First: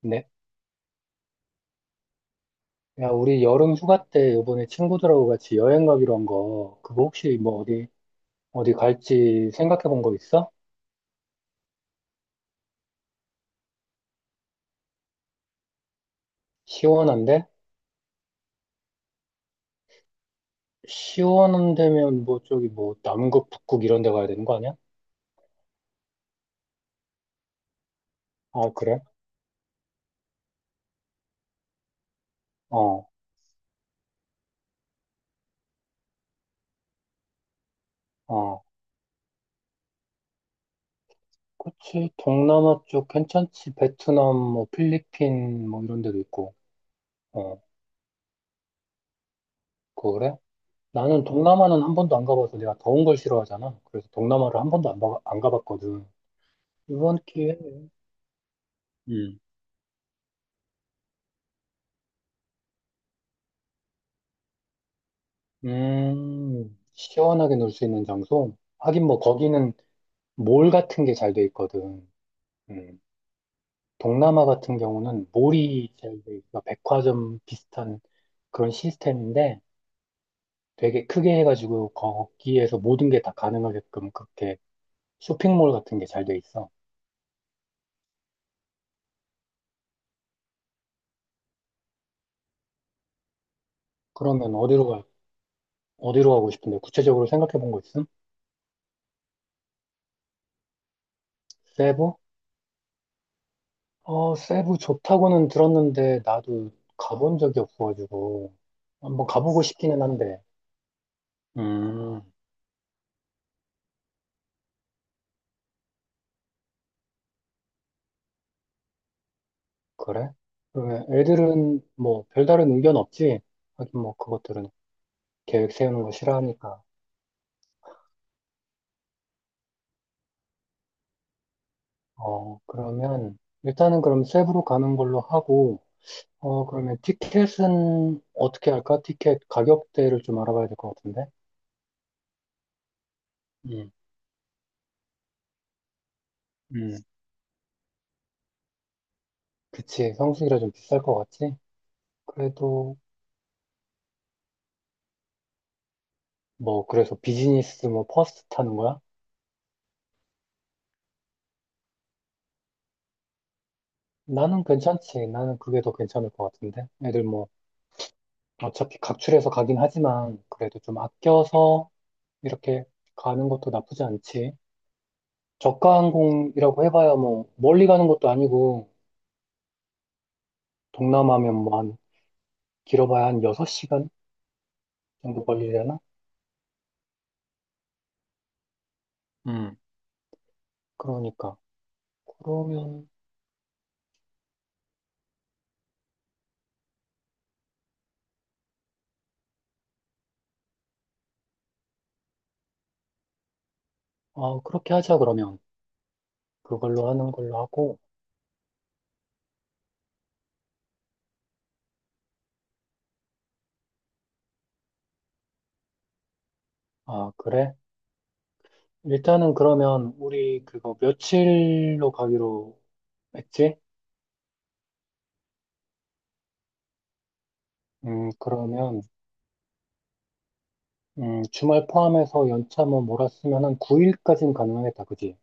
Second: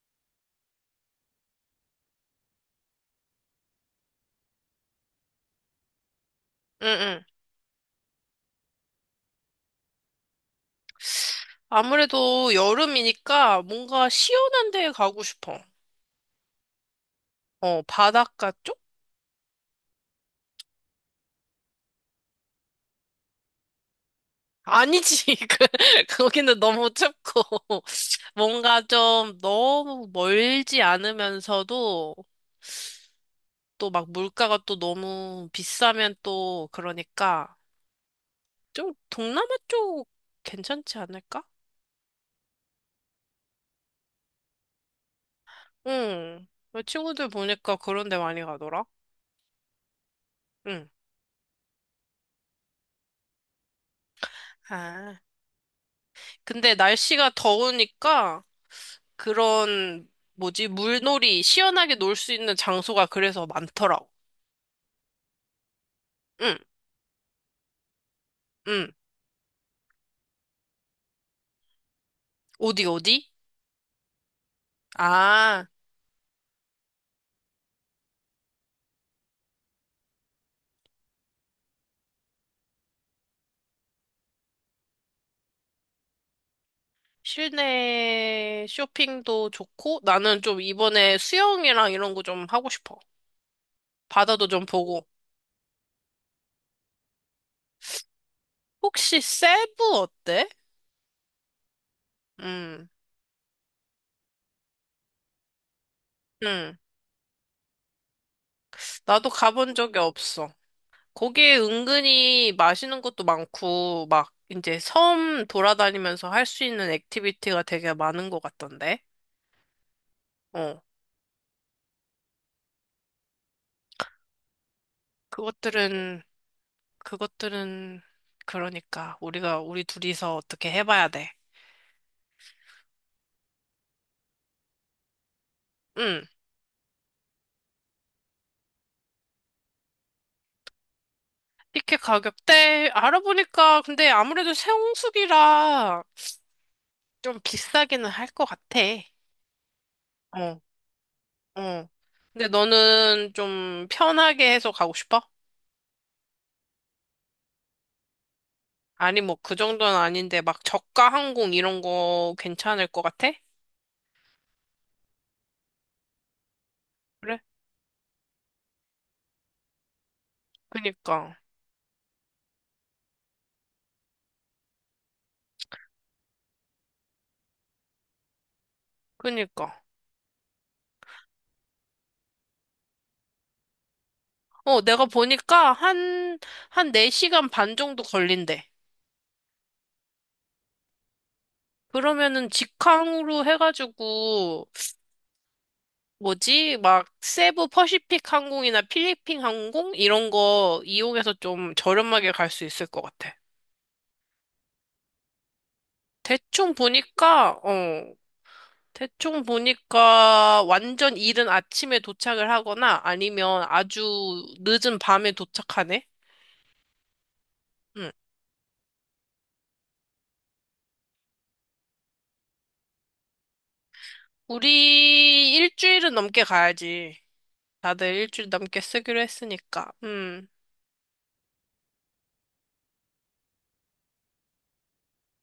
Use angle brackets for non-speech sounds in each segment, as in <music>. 네. 야, 우리 여름 휴가 때 이번에 친구들하고 같이 여행 가기로 한 거, 그거 응응. 혹시 뭐 어디, 어디 갈지 생각해 본 거 있어? 아무래도 여름이니까 뭔가 시원한 데 가고 싶어. 시원한데? 어, 바닷가 쪽? 시원한 데면 뭐 저기 뭐 남극, 북극 이런 데 가야 되는 거 아니야? 아니지. <laughs> 그, 거기는 너무 춥고. <laughs> 아, 뭔가 그래? 좀 너무 멀지 않으면서도 어, 또 막 물가가 또 너무 비싸면 또 그러니까 어. 좀 동남아 쪽 괜찮지 않을까? 그치. 동남아 쪽 괜찮지. 베트남, 뭐 필리핀 뭐 이런 데도 응. 있고. 내 친구들 어, 보니까 그런 데 많이 가더라. 그래? 응. 나는 동남아는 한 번도 안 가봐서 내가 더운 걸 싫어하잖아. 그래서 동남아를 한 번도 아. 안 가봤거든. 근데 이번 날씨가 기회에. 더우니까 그런 뭐지 물놀이 시원하게 놀 수 있는 장소가 그래서 많더라고. 응, 시원하게 놀 수 있는 장소? 응. 하긴 뭐 거기는 몰 같은 게 잘 돼 있거든. 어디 음, 어디? 동남아 같은 경우는 아, 몰이 잘 돼 있어. 백화점 비슷한 그런 시스템인데 되게 크게 해가지고 거기에서 모든 게 다 가능하게끔 그렇게 쇼핑몰 같은 게 잘 돼 있어. 실내 쇼핑도 좋고 나는 좀 이번에 수영이랑 이런 거 좀 하고 싶어. 바다도 그러면 좀 보고. 어디로 가고 싶은데 구체적으로 생각해 본 거 있음? 혹시 세부 어때? 세부? 응, 어, 세부 좋다고는 들었는데 나도 응. 가본 적이 없어가지고 한번 나도 가보고 가본 적이 싶기는 한데. 없어. 거기에 음, 은근히 맛있는 것도 많고, 막 이제 섬 돌아다니면서 할 수 있는 액티비티가 되게 많은 것 같던데. 그래? 어. 그러면 애들은 뭐 별다른 의견 없지? 하긴 뭐 그것들은 계획 세우는 거 그것들은, 싫어하니까. 그것들은, 그러니까 우리 둘이서 어떻게 해봐야 돼. 어, 그러면 일단은 그럼 세부로 가는 걸로 하고, 응. 어, 그러면 티켓은 어떻게 할까? 티켓 가격대를 좀 알아봐야 될 것 같은데? 티켓 가격대 알아보니까 음. 근데 아무래도 세홍수기라 음. 좀 비싸기는 할 것 같아. 그치. 성수기라 어, 좀 비쌀 것 같지? 어. 근데 그래도 너는 좀 편하게 해서 가고 싶어? 뭐 그래서 비즈니스 뭐 퍼스트 타는 거야? 아니, 뭐, 그 정도는 아닌데, 막, 저가 항공 이런 거 괜찮을 것 같아? 나는 괜찮지. 나는 그게 더 괜찮을 것 같은데? 애들 그래? 뭐 어차피 각출해서 가긴 하지만 그래도 좀 그니까, 아껴서 이렇게 가는 것도 나쁘지 않지. 저가 항공이라고 해봐야 뭐 멀리 가는 것도 아니고 그니까. 동남아면 뭐 한 길어봐야 한 6시간 어, 내가 정도 보니까 걸리려나? 한, 한 4시간 반 정도 걸린대. 음. 그러니까 그러면은 그러면. 직항으로 해가지고, 뭐지? 막, 세부 퍼시픽 항공이나 필리핀 항공? 이런 거 이용해서 좀 저렴하게 갈 수 있을 것 같아. 아, 그렇게 하자. 그러면 대충 그걸로 하는 보니까, 걸로 하고. 어, 대충 보니까 완전 이른 아침에 도착을 하거나 아니면 아주 늦은 밤에 도착하네? 아, 그래? 응. 일단은 그러면 우리 그거 며칠로 가기로 했지? 우리 일주일은 넘게 가야지. 다들 일주일 넘게 그러면 쓰기로 했으니까. 음. 주말 포함해서 연차 뭐 몰았으면 한 9일까지는 가능하겠다, 그지?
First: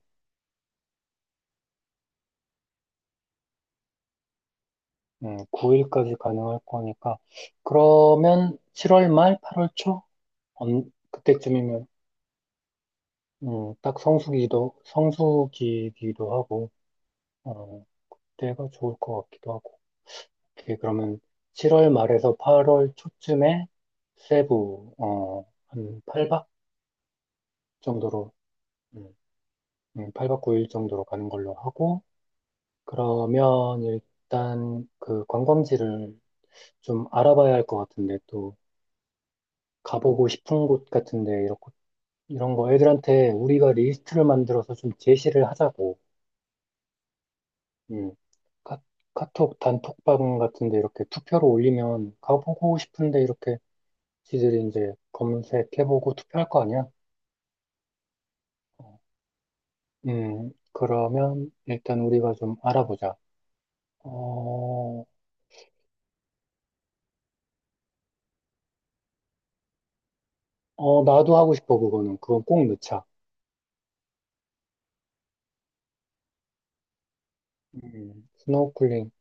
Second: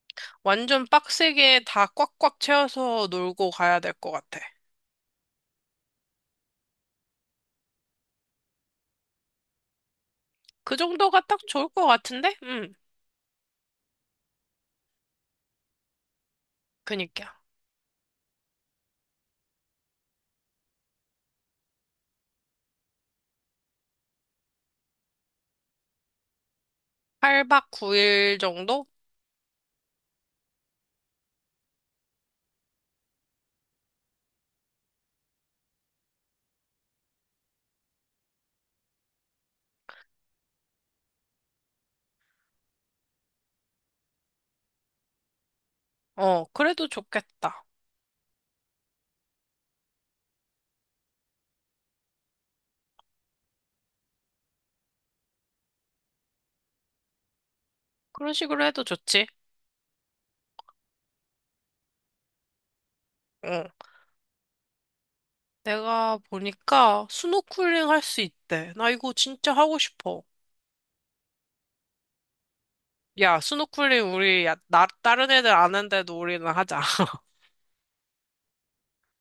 완전 빡세게 다 꽉꽉 채워서 놀고 가야 될 것 같아. 9일까지 가능할 거니까. 그러면 7월 말, 8월 초? 그 정도가 딱 좋을 것 그때쯤이면, 같은데? 음. 딱 성수기기도 하고, 그니까. 어, 때가 좋을 것 같기도 하고. 오케이, 그러면 7월 말에서 8월 초쯤에 세부, 한 8박 8박 정도로, 9일 정도? 음, 8박 9일 정도로 가는 걸로 하고, 그러면 일단 그 관광지를 좀 알아봐야 할 것 같은데, 또, 가보고 싶은 곳 같은데, 이렇게 이런 거 애들한테 우리가 리스트를 만들어서 좀 제시를 하자고. 어, 그래도 좋겠다. 음. 카, 카톡 단톡방 같은데 이렇게 투표로 올리면 가보고 싶은데 이렇게 지들이 이제 검색해보고 투표할 거 아니야? 그런 식으로 해도 어, 좋지. 그러면 일단 우리가 좀 알아보자. 어. 어, 내가 보니까 스노클링 할 수 있대. 나 이거 진짜 하고 싶어. 어, 나도 하고 싶어, 그거는. 그건 꼭 넣자. 야, 스노클링 우리 야, 나 다른 애들 아는데도 우리는 하자. <laughs> 스노우클링.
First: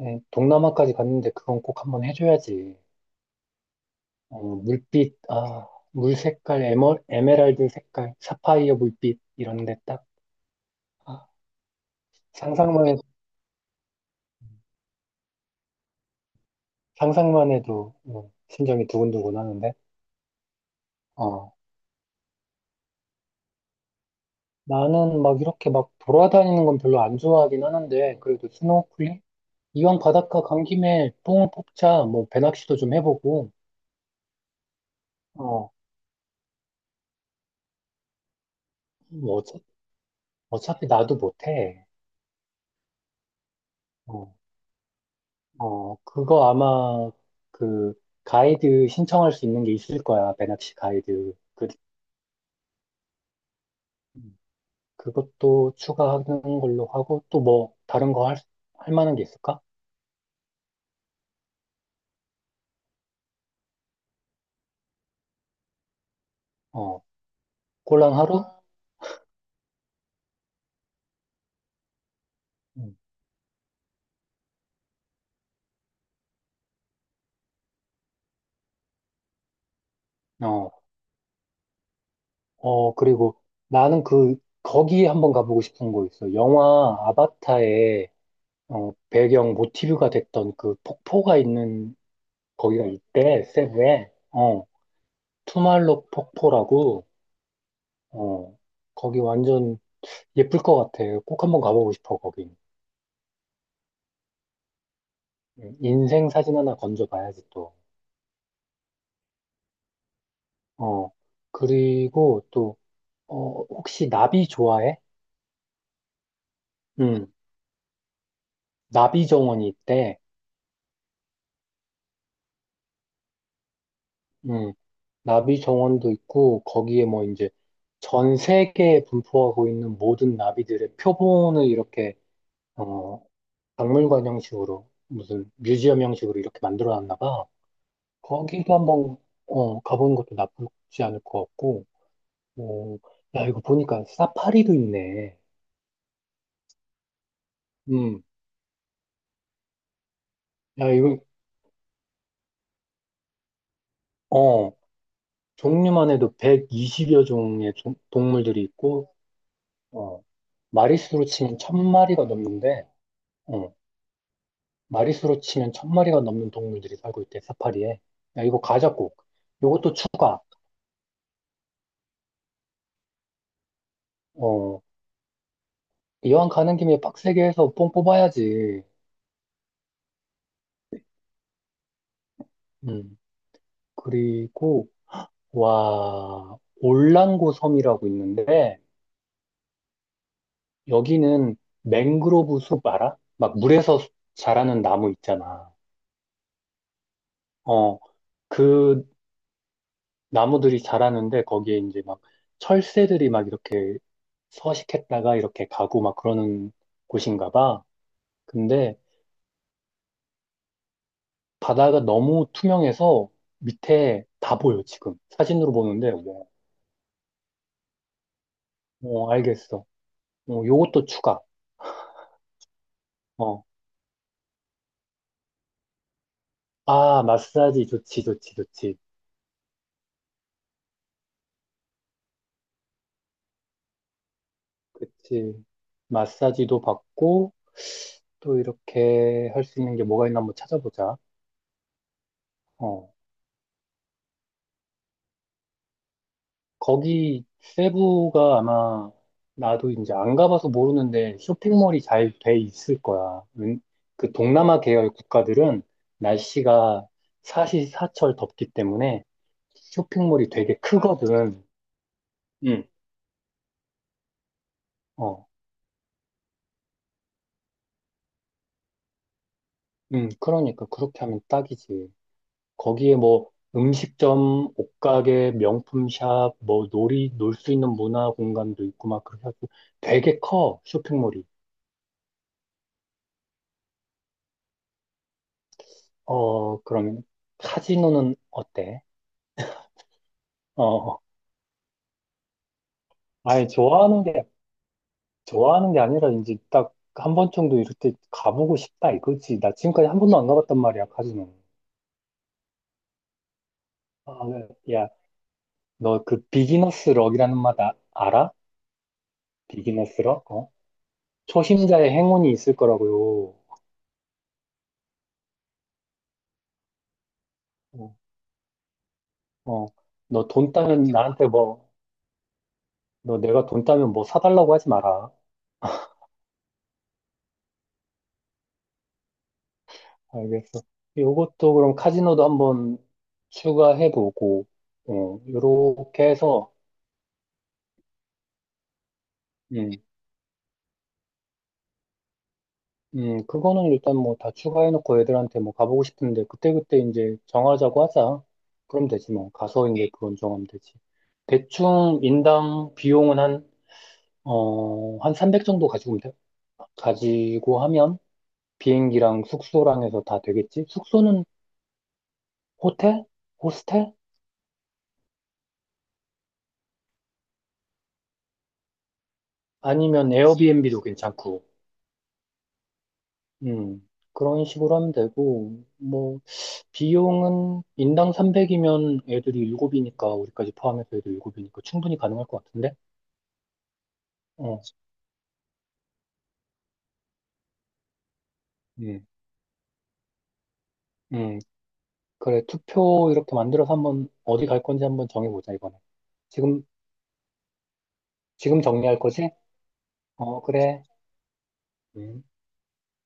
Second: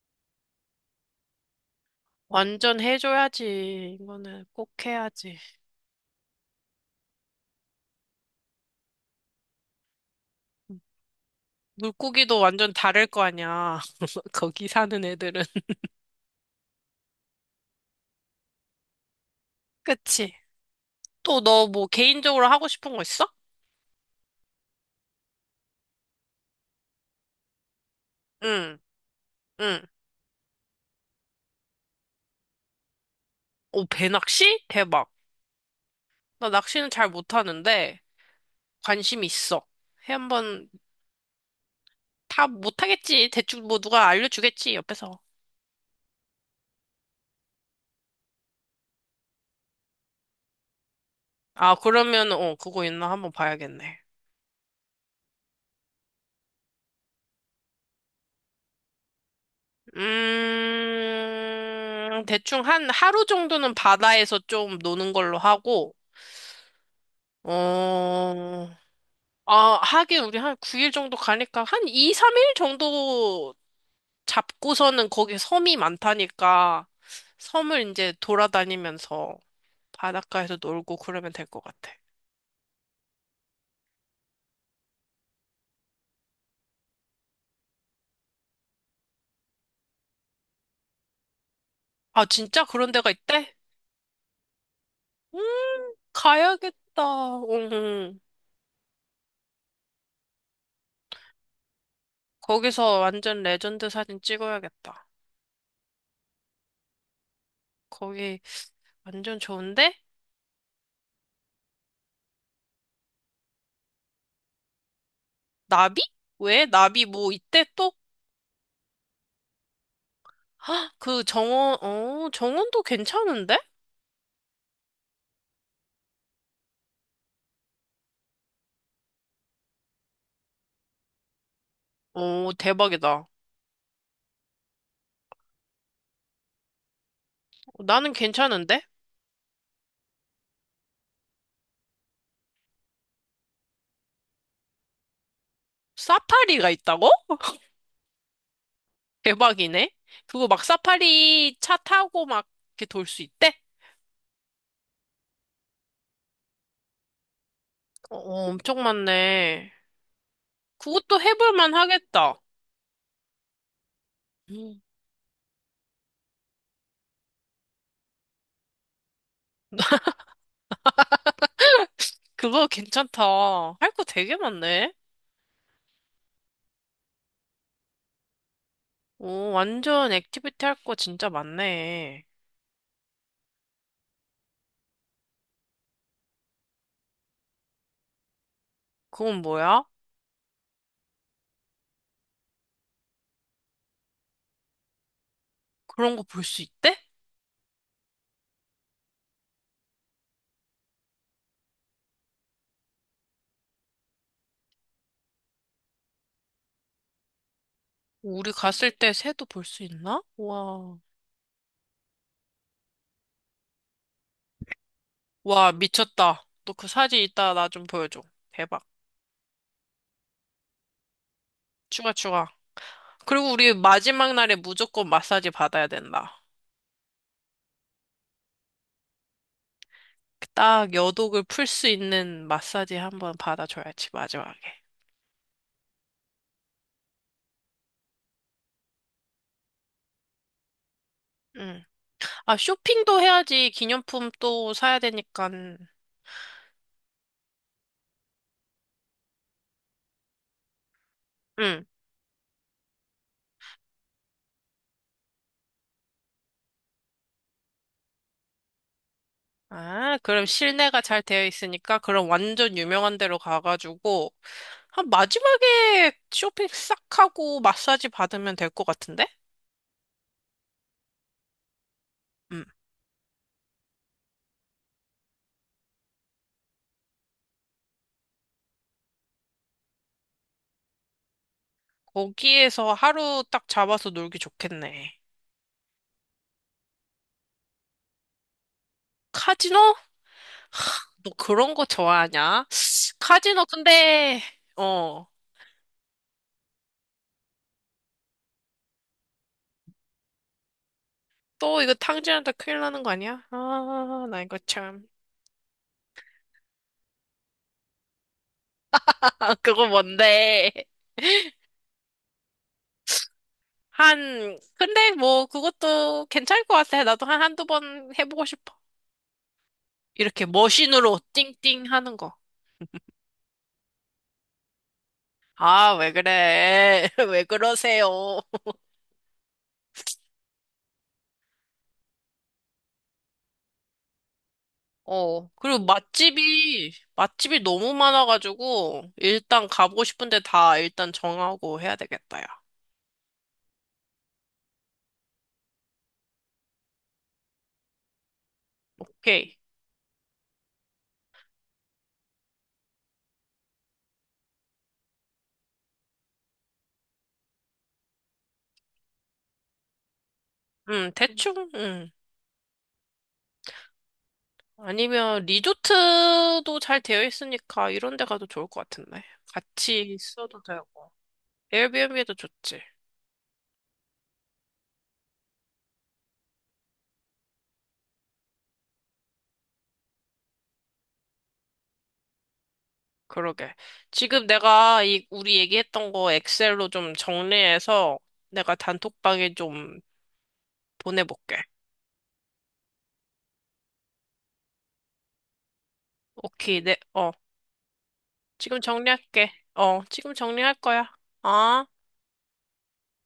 동남아까지 갔는데 그건 꼭 한번 해줘야지. 완전 해줘야지. 이거는 꼭 물빛, 해야지. 물 색깔, 에메랄드 색깔, 사파이어 물빛, 이런데 딱. 아, 물고기도 완전 상상만, 해- 다를 거 아니야. <laughs> 거기 사는 애들은. <laughs> 상상만 해도 심장이 두근두근 하는데, 그치? 또 어, 너 뭐 개인적으로 하고 싶은 거 있어? 나는 막 이렇게 막 돌아다니는 건 별로 안 좋아하긴 하는데, 그래도 응, 스노클링? 응. 이왕 바닷가 간 김에 뽕을 뽑자, 뭐, 배낚시도 좀 해보고, 오, 배낚시? 대박. 어, 나 낚시는 잘 못하는데 관심 뭐 어차, 있어. 해 한번 어차피 나도 못해. 다 못하겠지. 대충 뭐 누가 어, 알려주겠지, 옆에서. 어, 그거 아마, 그, 가이드 신청할 수 있는 게 있을 거야, 배낚시 가이드. 그 아, 그러면, 어, 그거 있나 한번 봐야겠네. 그것도 추가하는 걸로 하고, 또 뭐, 다른 거 할 만한 게 있을까? 대충 한 하루 정도는 바다에서 좀 노는 걸로 하고, 어, 꼴랑 하루? 아. 어, 아, 하긴 우리 한 9일 정도 가니까 한 2, 3일 음, 정도 잡고서는 거기 섬이 많다니까, 섬을 이제 돌아다니면서 바닷가에서 어, 놀고 그러면 될 것 같아. 그리고 나는 그, 거기에 한번 가보고 싶은 거 있어. 영화 아바타의 배경 모티브가 됐던 그 폭포가 있는 아, 진짜 거기가 그런 데가 있대, 있대? 세부에. 음, 투말로 가야겠다. 폭포라고, 응. 응. 어, 거기 완전 예쁠 것 같아. 꼭 한번 가보고 싶어, 거기. 거기서 완전 레전드 사진 찍어야겠다. 인생 사진 하나 건져봐야지, 또. 거기 완전 좋은데? 어, 그리고 또 혹시 나비 좋아해? 나비? 왜? 나비 음, 뭐 이때 또? 나비 정원이 있대. 헉, 그 정원, 어, 정원도 괜찮은데? 음, 나비 정원도 있고, 거기에 뭐 이제 전 세계에 분포하고 있는 모든 나비들의 표본을 이렇게, 오 어, 대박이다. 박물관 형식으로, 무슨 뮤지엄 형식으로 이렇게 만들어 놨나 봐. 나는 거기도 괜찮은데? 한번, 가보는 것도 나쁘지 않을 것 같고, 어, 야, 이거 보니까 사파리도 있네. 사파리가 있다고? 음, 대박이네. 그거 막 야, 사파리 차 타고 막 이렇게 돌 수 있대? 어, 종류만 해도 120여 종의 어, 어, 동물들이 엄청 있고, 많네. 어, 그것도 마리수로 해볼 치면 만 천 마리가 하겠다. 넘는데, 어, 음, 마리수로 치면 천 마리가 넘는 동물들이 살고 있대, 사파리에. 야, 이거 가자, 꼭. 요것도 추가. 그거 괜찮다. 할 거 되게 어, 많네. 이왕 가는 김에 빡세게 해서 뽕 뽑아야지. 오, 완전 액티비티 할 거 진짜 많네. 음, 그리고, 와, 올랑고 섬이라고 있는데, 그건 뭐야? 여기는 맹그로브 숲 알아? 막 물에서 자라는 나무 있잖아. 그런 거 볼 수 있대? 어, 그 나무들이 자라는데, 거기에 이제 막 철새들이 막 이렇게 서식했다가 이렇게 가고 막 그러는 곳인가 봐. 우리 갔을 근데 때 새도 볼 수 있나? 와. 바다가 너무 투명해서 밑에 다 보여, 지금. 와, 사진으로 보는데, 와. 미쳤다. 너 그 사진 이따 나 좀 보여줘. 대박. 어, 알겠어. 어, 요것도 추가. 추가, 추가. 그리고 어, 우리 마지막 날에 무조건 마사지 받아야 된다. 아, 마사지 좋지, 좋지, 좋지. 딱 여독을 풀 수 있는 마사지 한번 받아줘야지, 마지막에. 그치. 마사지도 받고, 또 이렇게 할 수 있는 게 뭐가 있나 한번 찾아보자. 응. 아, 어. 쇼핑도 해야지. 기념품 또 사야 되니까. 거기 세부가 아마 나도 이제 안 가봐서 모르는데 응. 쇼핑몰이 잘 돼 있을 거야. 그 동남아 계열 국가들은 날씨가 사시사철 덥기 때문에 아, 그럼 쇼핑몰이 되게 실내가 잘 되어 크거든. 있으니까 그럼 완전 응. 유명한 데로 가가지고 한 어, 마지막에 쇼핑 싹 하고 마사지 받으면 될 것 같은데? 그러니까 그렇게 하면 딱이지. 음. 거기에 뭐 음식점, 옷가게, 명품샵, 뭐 놀 수 있는 문화 공간도 있고 막 그렇게 해서 되게 커, 쇼핑몰이. 거기에서 하루 딱 잡아서 놀기 좋겠네. 어, 그러면 카지노는 어때? 카지노? 어, 너 그런 거 좋아하냐? 카지노 아니, 근데 어. 좋아하는 게 아니라 이제 딱 한 번 정도 이렇게 가보고 싶다 이거지. 나 지금까지 한 번도 안 가봤단 말이야, 카지노. 또 이거 탕진한테 큰일 나는 거 아니야? 아, 아, 나 이거 네. 참. 야, 너 그 비기너스 럭이라는 말 알아? <laughs> 아, 그거 비기너스 럭? 어? 뭔데? 초심자의 행운이 있을 거라고요. 한 근데 뭐 그것도 괜찮을 것 같아. 나도 한 한두 번 어, 해보고 싶어. 어. 이렇게 너 돈 따면 머신으로 나한테 뭐, 띵띵 하는 거. 너 내가 돈 따면 뭐 사달라고 하지 마라. 아, 왜 그래? <laughs> 왜 그러세요? 알겠어. 요것도 그럼 카지노도 한번 추가해보고, 어, 어. 그리고 요렇게 해서, 맛집이 너무 많아가지고, 일단 음, 가보고 싶은데 다 일단 정하고 해야 되겠다, 야. 그거는 일단 뭐 다 추가해놓고 애들한테 뭐 가보고 싶은데, 그때그때 이제 정하자고 하자. 그럼 되지 뭐. 오케이. 가서 이제 그건 정하면 되지. 대충 인당 비용은 한 300 정도 가지고, 오면 돼? 가지고 하면 비행기랑 숙소랑 해서 다 되겠지? 숙소는 대충, 호텔? 호스텔? 아니면 리조트도 잘 되어 있으니까 이런 데 가도 좋을 것 같은데. 같이 아니면 있어도 에어비앤비도 되고. 괜찮고. 에어비앤비도 좋지. 그런 식으로 하면 되고, 뭐, 비용은 인당 300이면 애들이 7이니까, 우리까지 포함해서 애들 7이니까 충분히 가능할 것 같은데? 그러게. 지금 어, 내가 이 우리 얘기했던 거 엑셀로 좀 정리해서 내가 음, 단톡방에 좀 음, 보내볼게. 그래, 투표 이렇게 만들어서 한번 어디 갈 건지 한번 정해보자, 이번에. 오케이, 지금, 네, 어, 지금 지금 정리할 거지? 정리할게. 어, 지금 어, 정리할 그래. 거야. 아. 음.